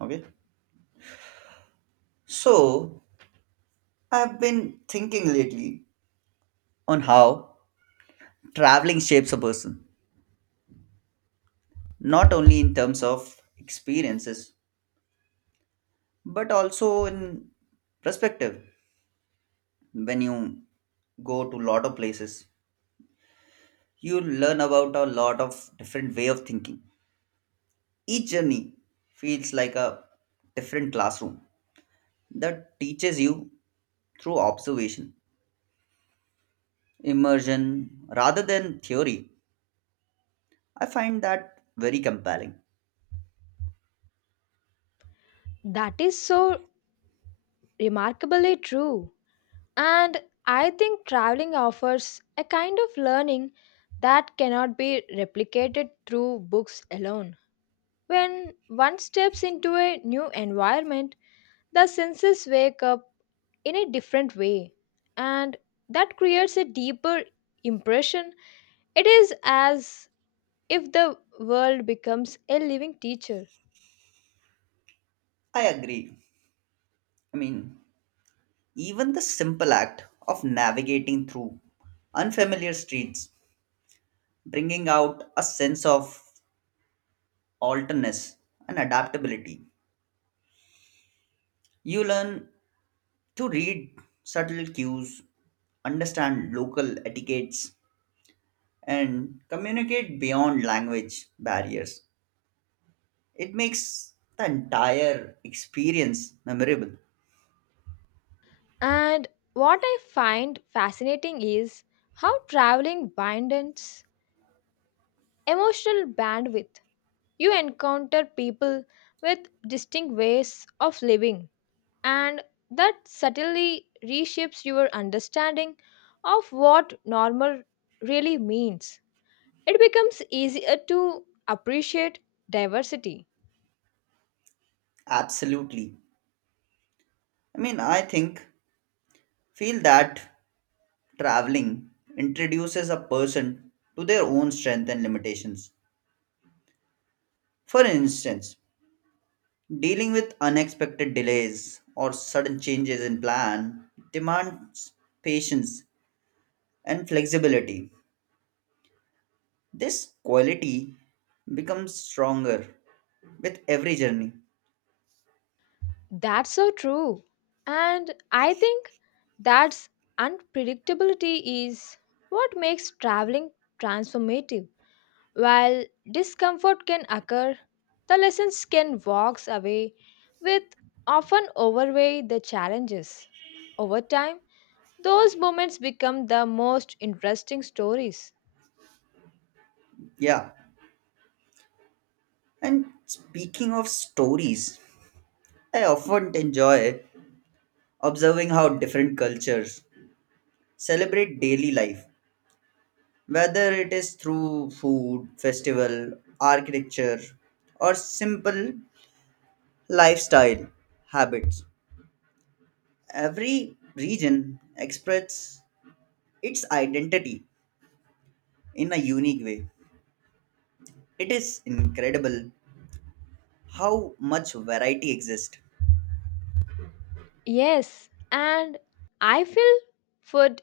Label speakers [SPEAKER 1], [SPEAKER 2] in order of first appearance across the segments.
[SPEAKER 1] Okay. So I've been thinking lately on how traveling shapes a person, not only in terms of experiences, but also in perspective. When you go to a lot of places, you learn about a lot of different way of thinking. Each journey feels like a different classroom that teaches you through observation, immersion, rather than theory. I find that very compelling.
[SPEAKER 2] That is so remarkably true. And I think traveling offers a kind of learning that cannot be replicated through books alone. When one steps into a new environment, the senses wake up in a different way, and that creates a deeper impression. It is as if the world becomes a living teacher.
[SPEAKER 1] I agree. I mean, Even the simple act of navigating through unfamiliar streets, bringing out a sense of alterness and adaptability. You learn to read subtle cues, understand local etiquettes, and communicate beyond language barriers. It makes the entire experience memorable.
[SPEAKER 2] And what I find fascinating is how traveling widens emotional bandwidth. You encounter people with distinct ways of living, and that subtly reshapes your understanding of what normal really means. It becomes easier to appreciate diversity.
[SPEAKER 1] Absolutely. I mean, I think, feel that traveling introduces a person to their own strength and limitations. For instance, dealing with unexpected delays or sudden changes in plan demands patience and flexibility. This quality becomes stronger with every journey.
[SPEAKER 2] That's so true. And I think that's unpredictability is what makes traveling transformative. While discomfort can occur, the lessons can walk away with often overweigh the challenges. Over time, those moments become the most interesting stories.
[SPEAKER 1] Yeah. And speaking of stories, I often enjoy observing how different cultures celebrate daily life. Whether it is through food, festival, architecture, or simple lifestyle habits, every region expresses its identity in a unique way. It is incredible how much variety exists.
[SPEAKER 2] Yes, and I feel food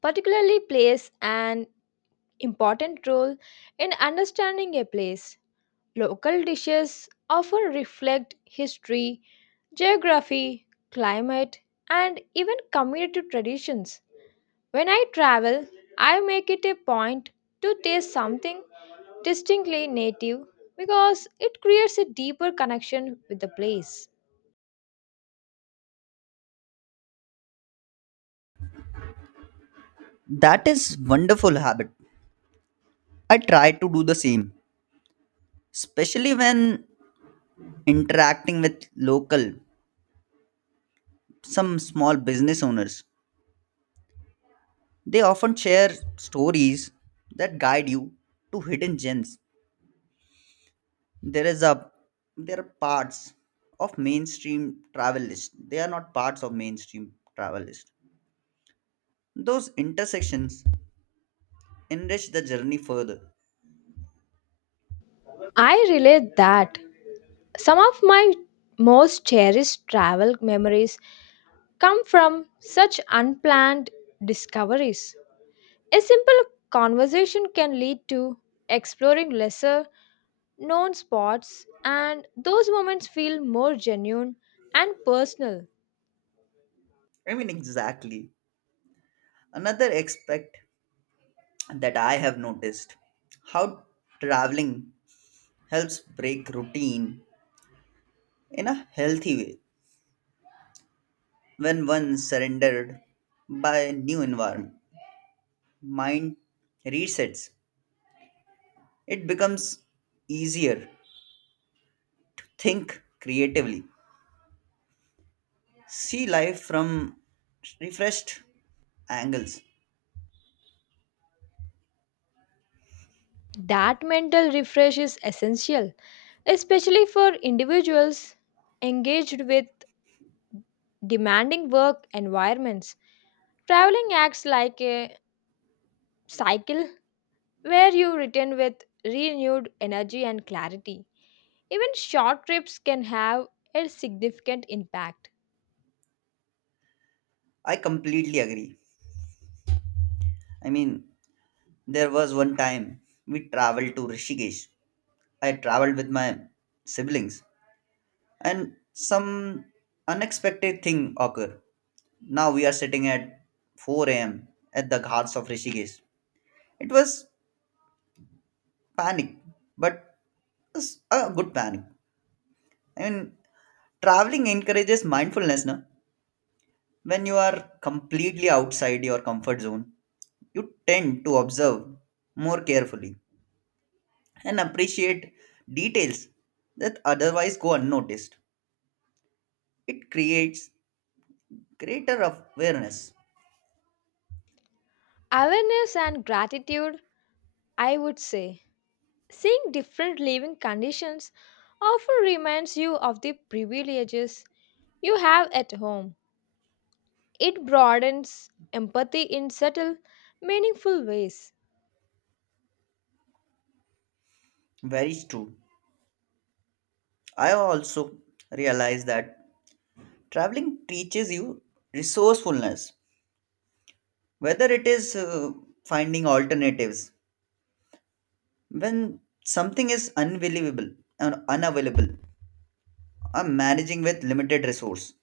[SPEAKER 2] particularly plays an important role in understanding a place. Local dishes often reflect history, geography, climate, and even community traditions. When I travel, I make it a point to taste something distinctly native because it creates a deeper connection with the place.
[SPEAKER 1] That is wonderful habit. I try to do the same, especially when interacting with local some small business owners. They often share stories that guide you to hidden gems. There is a There are parts of mainstream travel list. They are not parts of mainstream travel list. Those intersections enrich the journey further.
[SPEAKER 2] I relate that some of my most cherished travel memories come from such unplanned discoveries. A simple conversation can lead to exploring lesser known spots, and those moments feel more genuine and personal.
[SPEAKER 1] Exactly. Another aspect that I have noticed how traveling helps break routine in a healthy way. When one surrendered by a new environment, mind resets. It becomes easier think creatively, see life from refreshed angles.
[SPEAKER 2] That mental refresh is essential, especially for individuals engaged with demanding work environments. Traveling acts like a cycle where you return with renewed energy and clarity. Even short trips can have a significant impact.
[SPEAKER 1] I completely agree. I mean, there was one time we traveled to Rishikesh. I traveled with my siblings, and some unexpected thing occurred. Now we are sitting at 4 a.m. at the ghats of Rishikesh. It was panic, but it's a good panic. I mean, Traveling encourages mindfulness, no? When you are completely outside your comfort zone, you tend to observe more carefully and appreciate details that otherwise go unnoticed. It creates greater awareness.
[SPEAKER 2] Awareness and gratitude, I would say. Seeing different living conditions often reminds you of the privileges you have at home. It broadens empathy in subtle, meaningful ways,
[SPEAKER 1] Very true. I also realize that traveling teaches you resourcefulness, whether it is finding alternatives when something is unavailable or unavailable or managing with limited resource.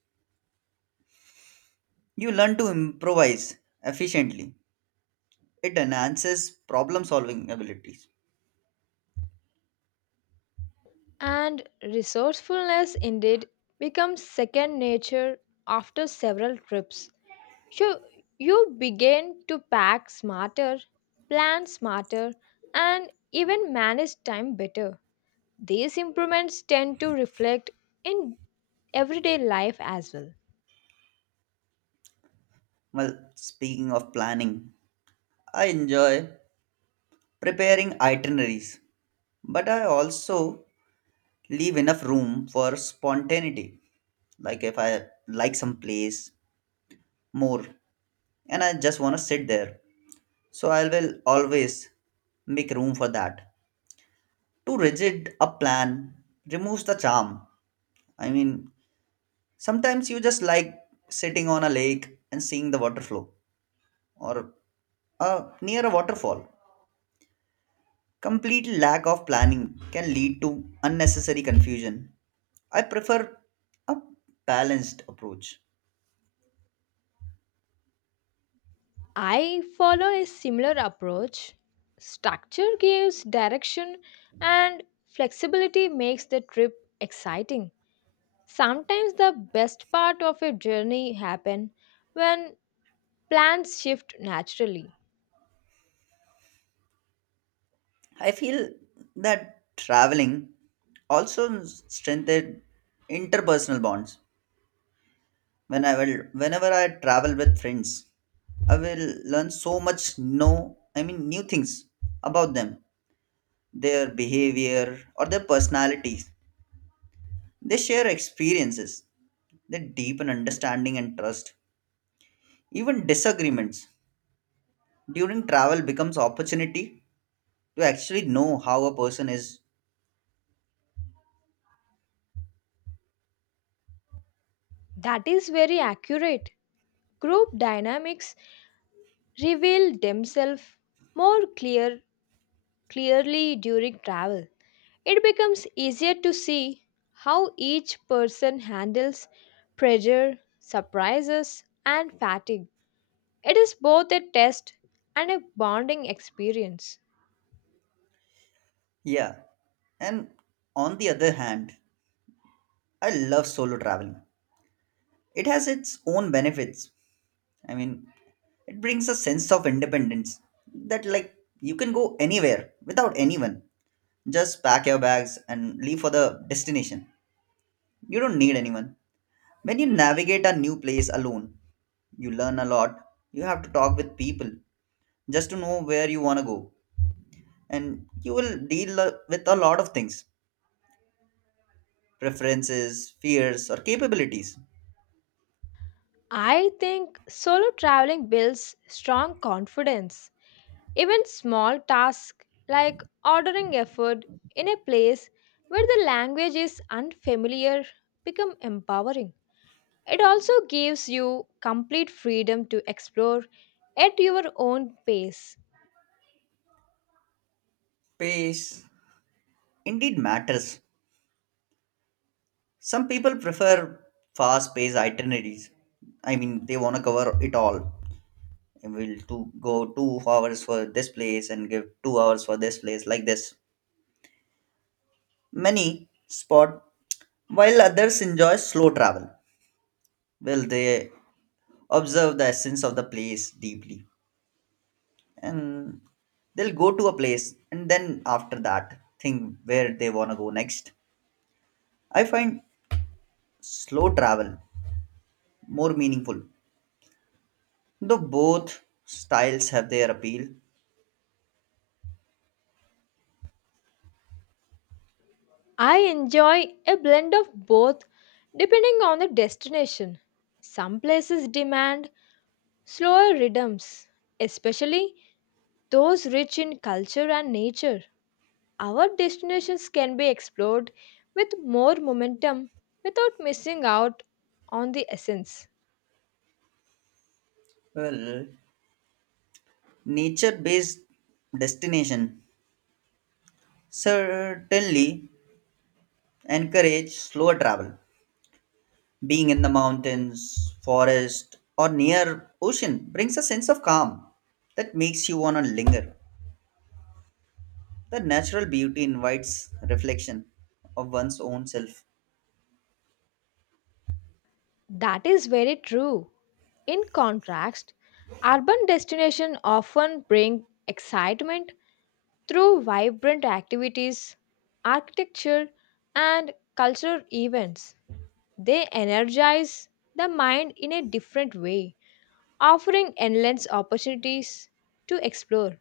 [SPEAKER 1] You learn to improvise efficiently. It enhances problem solving abilities.
[SPEAKER 2] and resourcefulness indeed becomes second nature after several trips. So you begin to pack smarter, plan smarter, and even manage time better. These improvements tend to reflect in everyday life as well.
[SPEAKER 1] Well, speaking of planning, I enjoy preparing itineraries, but I also leave enough room for spontaneity. Like if I like some place more and I just want to sit there, so I will always make room for that. Too rigid a plan removes the charm. I mean, Sometimes you just like sitting on a lake and seeing the water flow or near a waterfall. Complete lack of planning can lead to unnecessary confusion. I prefer a balanced approach.
[SPEAKER 2] I follow a similar approach. Structure gives direction, and flexibility makes the trip exciting. Sometimes the best part of a journey happen when plans shift naturally.
[SPEAKER 1] I feel that traveling also strengthened interpersonal bonds. Whenever I travel with friends, I will learn so much no, new things about them. Their behavior, or their personalities. They share experiences, they deepen understanding and trust. Even disagreements during travel becomes opportunity to actually know how a person is.
[SPEAKER 2] That is very accurate. Group dynamics reveal themselves more clearly during travel. It becomes easier to see how each person handles pressure, surprises, and fatigue. It is both a test and a bonding experience.
[SPEAKER 1] Yeah. And on the other hand, I love solo traveling. It has its own benefits. I mean, it brings a sense of independence that like you can go anywhere without anyone. Just pack your bags and leave for the destination. You don't need anyone. When you navigate a new place alone, you learn a lot. You have to talk with people just to know where you want to go. And you will with a lot of things preferences, fears, or capabilities.
[SPEAKER 2] I think solo traveling builds strong confidence. Even small tasks like ordering a food in a place where the language is unfamiliar become empowering. It also gives you complete freedom to explore at your own pace.
[SPEAKER 1] Pace indeed matters. Some people prefer fast paced itineraries. They want to cover it all. And we'll to go 2 hours for this place and give 2 hours for this place, like this. Many spot, while others enjoy slow travel well they observe the essence of the place deeply and they'll go to a place and then after that think where they want to go next. I find slow travel more meaningful though both styles have their appeal.
[SPEAKER 2] I enjoy a blend of both depending on the destination. Some places demand slower rhythms, especially those rich in culture and nature. Our destinations can be explored with more momentum without missing out on the essence.
[SPEAKER 1] Well, nature based destination certainly encourage slower travel. Being in the mountains forest or near ocean brings a sense of calm that makes you want to linger. The natural beauty invites reflection of one's own self.
[SPEAKER 2] That is very true. In contrast, urban destinations often bring excitement through vibrant activities, architecture, and cultural events. They energize the mind in a different way, offering endless opportunities to explore.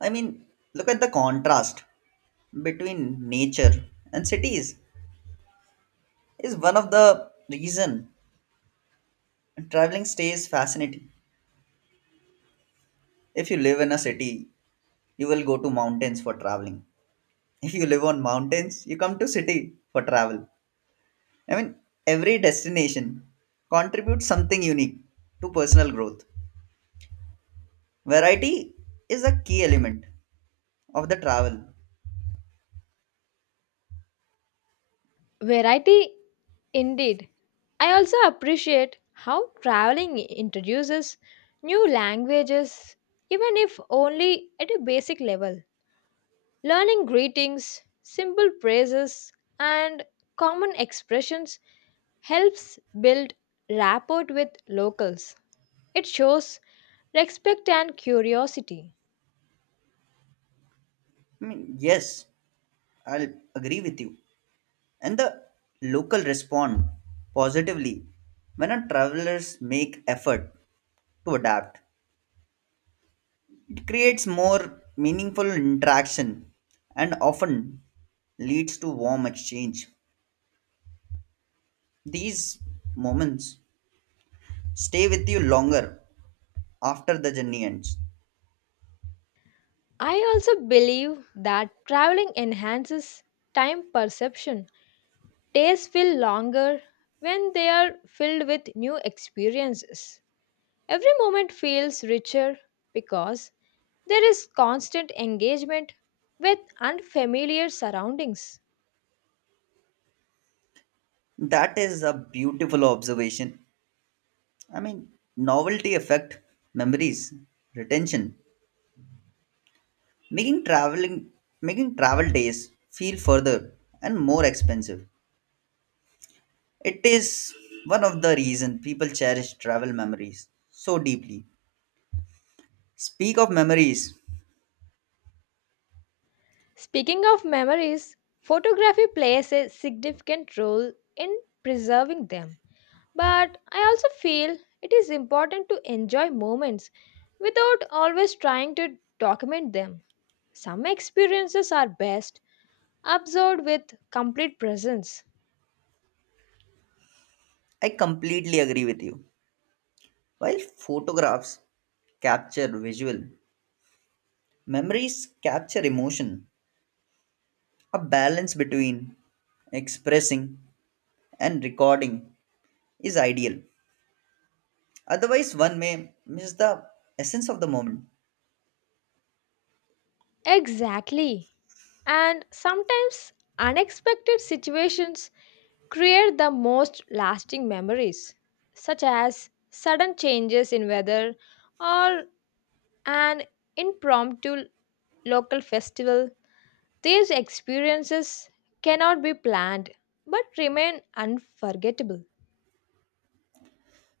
[SPEAKER 1] I mean, Look at the contrast between nature and cities is one of the reason traveling stays fascinating. If you live in a city, you will go to mountains for traveling. If you live on mountains, you come to city for travel. I mean, every destination contributes something unique to personal growth. Variety is a key element of the travel.
[SPEAKER 2] Variety indeed. I also appreciate how traveling introduces new languages, even if only at a basic level. Learning greetings, simple phrases, and common expressions helps build rapport with locals. It shows respect and curiosity.
[SPEAKER 1] Yes, I'll agree with you. And the local respond positively when our travelers make effort to adapt. It creates more meaningful interaction and often leads to warm exchange. These moments stay with you longer after the journey ends.
[SPEAKER 2] I also believe that traveling enhances time perception. Days feel longer when they are filled with new experiences. Every moment feels richer because there is constant engagement with unfamiliar surroundings.
[SPEAKER 1] That is a beautiful observation. I mean, Novelty affect memories, retention, making traveling making travel days feel further and more expensive. It is one of the reasons people cherish travel memories so deeply. Speak of memories.
[SPEAKER 2] Speaking of memories, photography plays a significant role in preserving them. But I also feel it is important to enjoy moments without always trying to document them. Some experiences are best observed with complete presence.
[SPEAKER 1] I completely agree with you. While photographs capture visual memories capture emotion a balance between expressing and recording is ideal. Otherwise one may miss the essence of the moment.
[SPEAKER 2] Exactly. And sometimes unexpected situations create the most lasting memories, such as sudden changes in weather or an impromptu local festival. These experiences cannot be planned but remain unforgettable.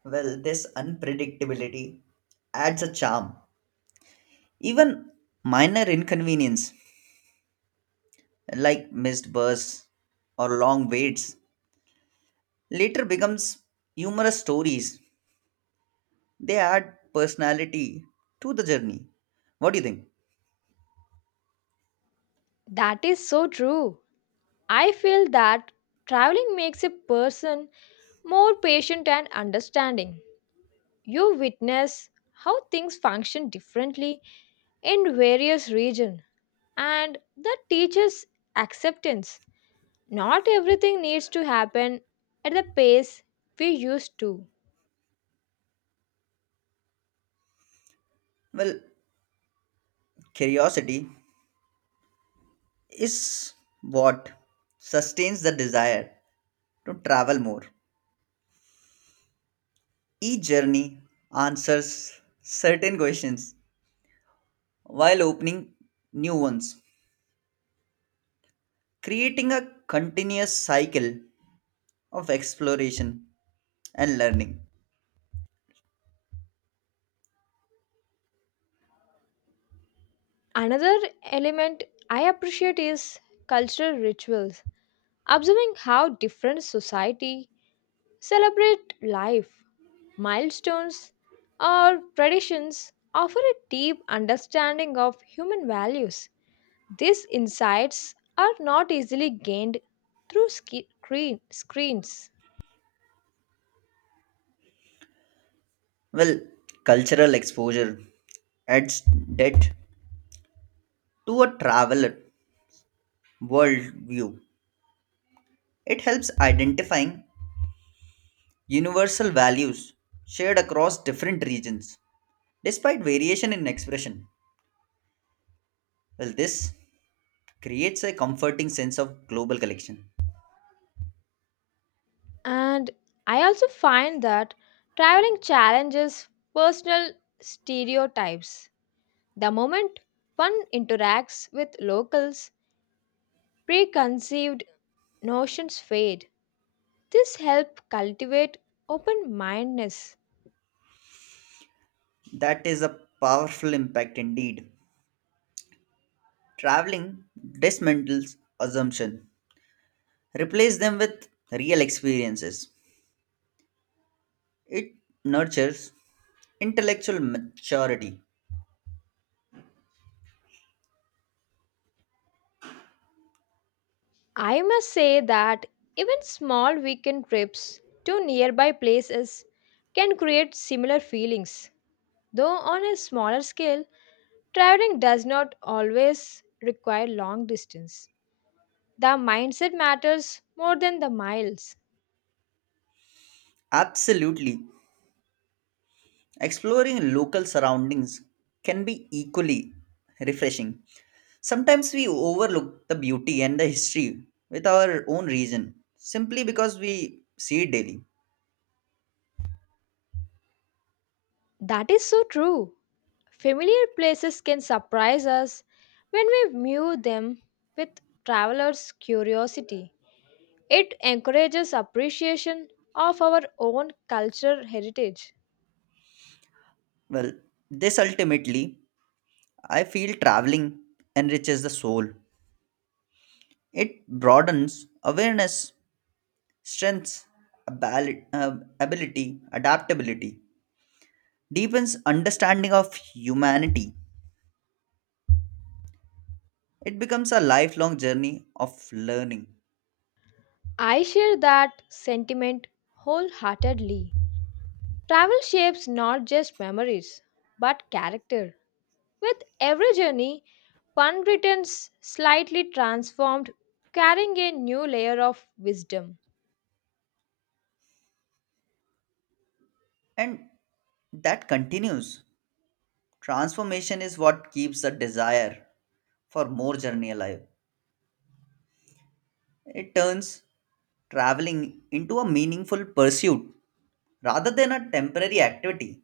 [SPEAKER 1] Well, this unpredictability adds a charm. Even minor inconvenience like missed bus or long waits later becomes humorous stories. They add personality to the journey. What do you think?
[SPEAKER 2] That is so true. I feel that traveling makes a person more patient and understanding. You witness how things function differently in various regions, and that teaches acceptance. Not everything needs to happen at the pace we used to.
[SPEAKER 1] Well, curiosity is what sustains the desire to travel more. Each journey answers certain questions while opening new ones. Creating a continuous cycle of exploration and learning.
[SPEAKER 2] Another element I appreciate is cultural rituals, observing how different society celebrate life. Milestones or traditions offer a deep understanding of human values. These insights are not easily gained through screens.
[SPEAKER 1] Well, cultural exposure adds depth to a traveler worldview. It helps identifying universal values shared across different regions, despite variation in expression. Well, this creates a comforting sense of global connection.
[SPEAKER 2] And I also find that traveling challenges personal stereotypes. The moment one interacts with locals, preconceived notions fade. This helps cultivate open mindedness.
[SPEAKER 1] That is a powerful impact indeed. Traveling dismantles assumption. Replace them with real experiences. It nurtures intellectual maturity.
[SPEAKER 2] I must say that even small weekend trips to nearby places can create similar feelings. Though on a smaller scale, traveling does not always require long distance. The mindset matters more than the miles.
[SPEAKER 1] Absolutely. Exploring local surroundings can be equally refreshing. Sometimes we overlook the beauty and the history with our own reason simply because we see it daily.
[SPEAKER 2] That is so true. Familiar places can surprise us when we view them with traveler's curiosity. It encourages appreciation of our own cultural heritage.
[SPEAKER 1] Well, this ultimately, I feel traveling enriches the soul. It broadens awareness. Strengths, abali- uh, ability, adaptability deepens understanding of humanity. It becomes a lifelong journey of learning.
[SPEAKER 2] I share that sentiment wholeheartedly. Travel shapes not just memories, but character. With every journey, one returns slightly transformed, carrying a new layer of wisdom.
[SPEAKER 1] And that continues. Transformation is what keeps the desire for more journey alive. It turns traveling into a meaningful pursuit rather than a temporary activity.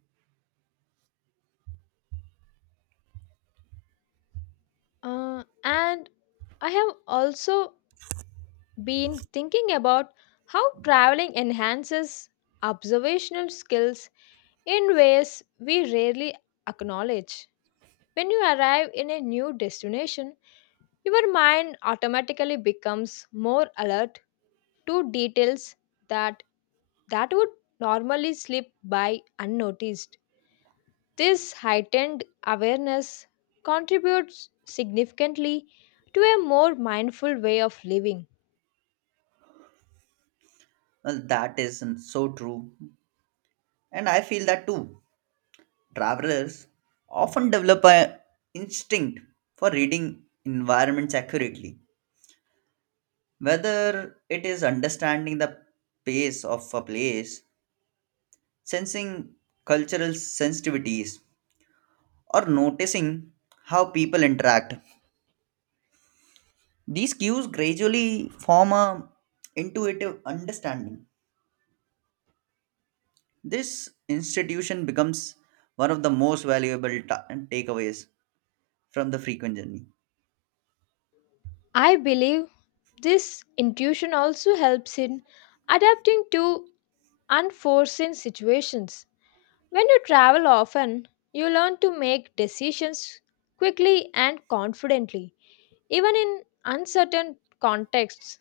[SPEAKER 2] And I have also been thinking about how traveling enhances observational skills in ways we rarely acknowledge. When you arrive in a new destination, your mind automatically becomes more alert to details that that would normally slip by unnoticed. This heightened awareness contributes significantly to a more mindful way of living.
[SPEAKER 1] Well, that is so true. And I feel that too. Travelers often develop an instinct for reading environments accurately, whether it is understanding the pace of a place, sensing cultural sensitivities, or noticing how people interact. These cues gradually form a intuitive understanding. This institution becomes one of the most valuable takeaways from the frequent journey.
[SPEAKER 2] I believe this intuition also helps in adapting to unforeseen situations. When you travel often, you learn to make decisions quickly and confidently. Even in uncertain contexts,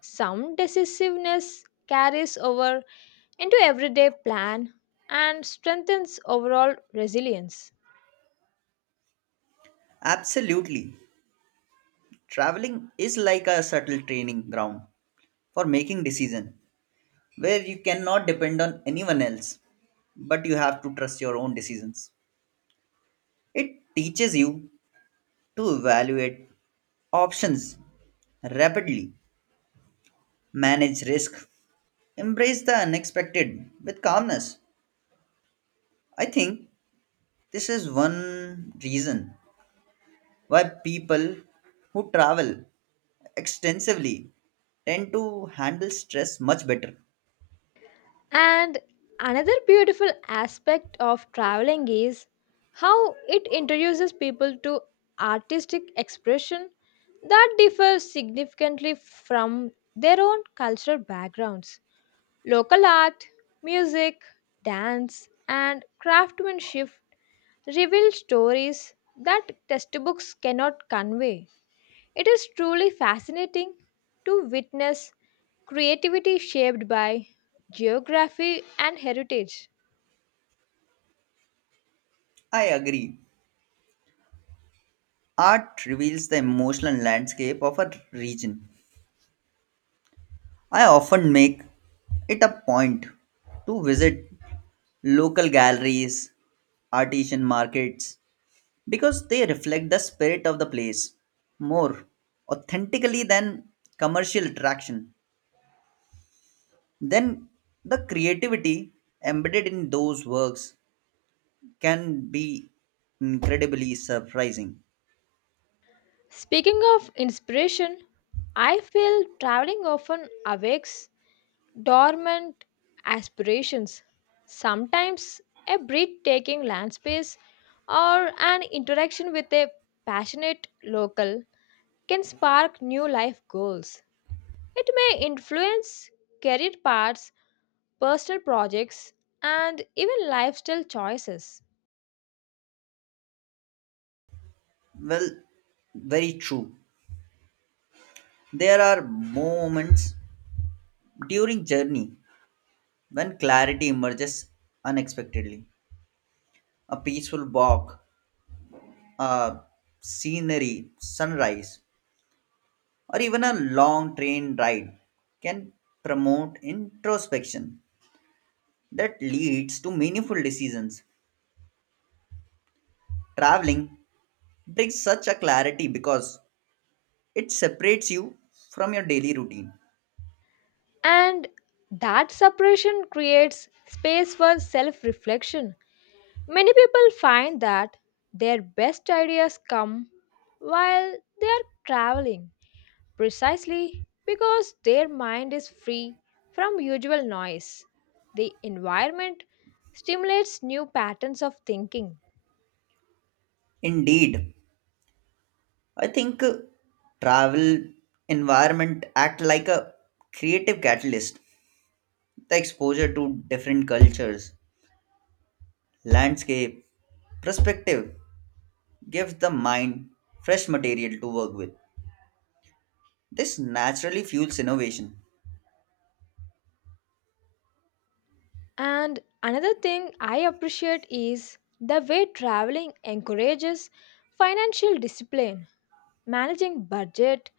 [SPEAKER 2] some decisiveness carries over into everyday plan and strengthens overall resilience.
[SPEAKER 1] Absolutely. Traveling is like a subtle training ground for making decisions where you cannot depend on anyone else, but you have to trust your own decisions. It teaches you to evaluate options rapidly, manage risk, embrace the unexpected with calmness. I think this is one reason why people who travel extensively tend to handle stress much better.
[SPEAKER 2] And another beautiful aspect of traveling is how it introduces people to artistic expression that differs significantly from their own cultural backgrounds. Local art, music, dance, and craftsmanship reveal stories that textbooks cannot convey. It is truly fascinating to witness creativity shaped by geography and heritage.
[SPEAKER 1] I agree. Art reveals the emotional landscape of a region. I often make it a point to visit local galleries, artisan markets, because they reflect the spirit of the place more authentically than commercial attraction. Then the creativity embedded in those works can be incredibly surprising.
[SPEAKER 2] Speaking of inspiration, I feel traveling often awakes dormant aspirations. Sometimes a breathtaking land space or an interaction with a passionate local can spark new life goals. It may influence career paths, personal projects, and even lifestyle choices.
[SPEAKER 1] Well, very true. There are moments during journey, when clarity emerges unexpectedly, a peaceful walk, a scenery, sunrise, or even a long train ride can promote introspection that leads to meaningful decisions. Traveling brings such a clarity because it separates you from your daily routine.
[SPEAKER 2] And that separation creates space for self reflection. Many people find that their best ideas come while they are traveling, precisely because their mind is free from usual noise. The environment stimulates new patterns of thinking.
[SPEAKER 1] Indeed, I think travel environment act like a creative catalyst. The exposure to different cultures, landscape, perspective gives the mind fresh material to work with. This naturally fuels innovation.
[SPEAKER 2] And another thing I appreciate is the way traveling encourages financial discipline, managing budget,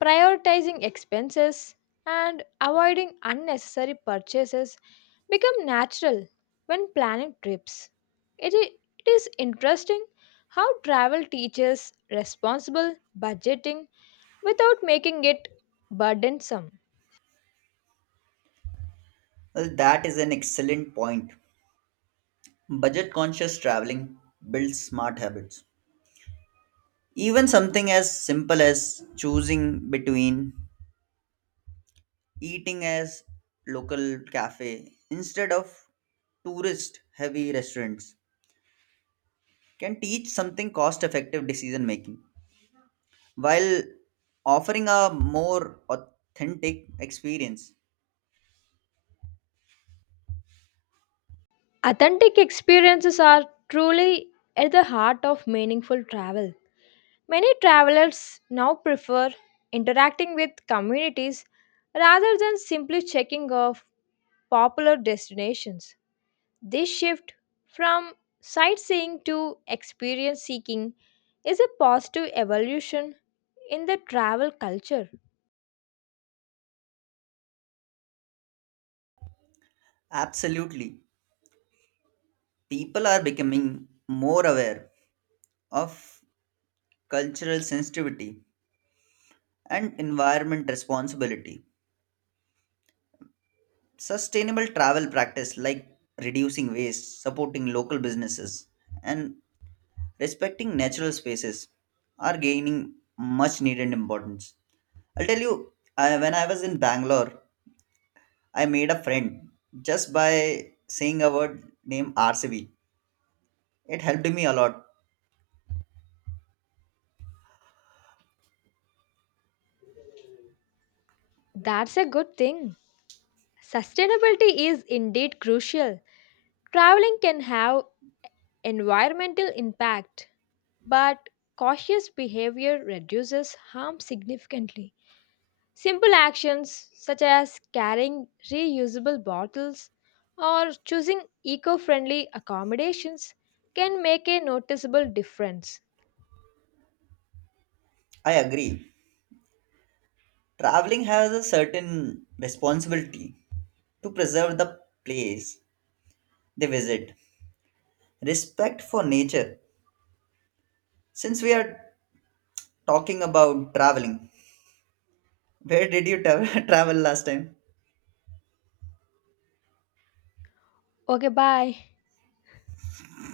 [SPEAKER 2] prioritizing expenses, and avoiding unnecessary purchases become natural when planning trips. It i- it is interesting how travel teaches responsible budgeting without making it burdensome.
[SPEAKER 1] Well, that is an excellent point. Budget conscious traveling builds smart habits. Even something as simple as choosing between eating as local cafe instead of tourist heavy restaurants can teach something cost effective decision making while offering a more authentic experience.
[SPEAKER 2] Authentic experiences are truly at the heart of meaningful travel. Many travelers now prefer interacting with communities rather than simply checking off popular destinations. This shift from sightseeing to experience seeking is a positive evolution in the travel culture.
[SPEAKER 1] Absolutely. People are becoming more aware of cultural sensitivity and environment responsibility. Sustainable travel practice like reducing waste, supporting local businesses, and respecting natural spaces are gaining much needed importance. I'll tell you, I, when I was in Bangalore, I made a friend just by saying a word named RCB. It helped me a lot.
[SPEAKER 2] That's a good thing. Sustainability is indeed crucial. Traveling can have environmental impact, but cautious behavior reduces harm significantly. Simple actions such as carrying reusable bottles or choosing eco friendly accommodations can make a noticeable difference.
[SPEAKER 1] I agree. Traveling has a certain responsibility to preserve the place they visit, respect for nature. Since we are talking about traveling, where did you travel last time?
[SPEAKER 2] Okay, bye.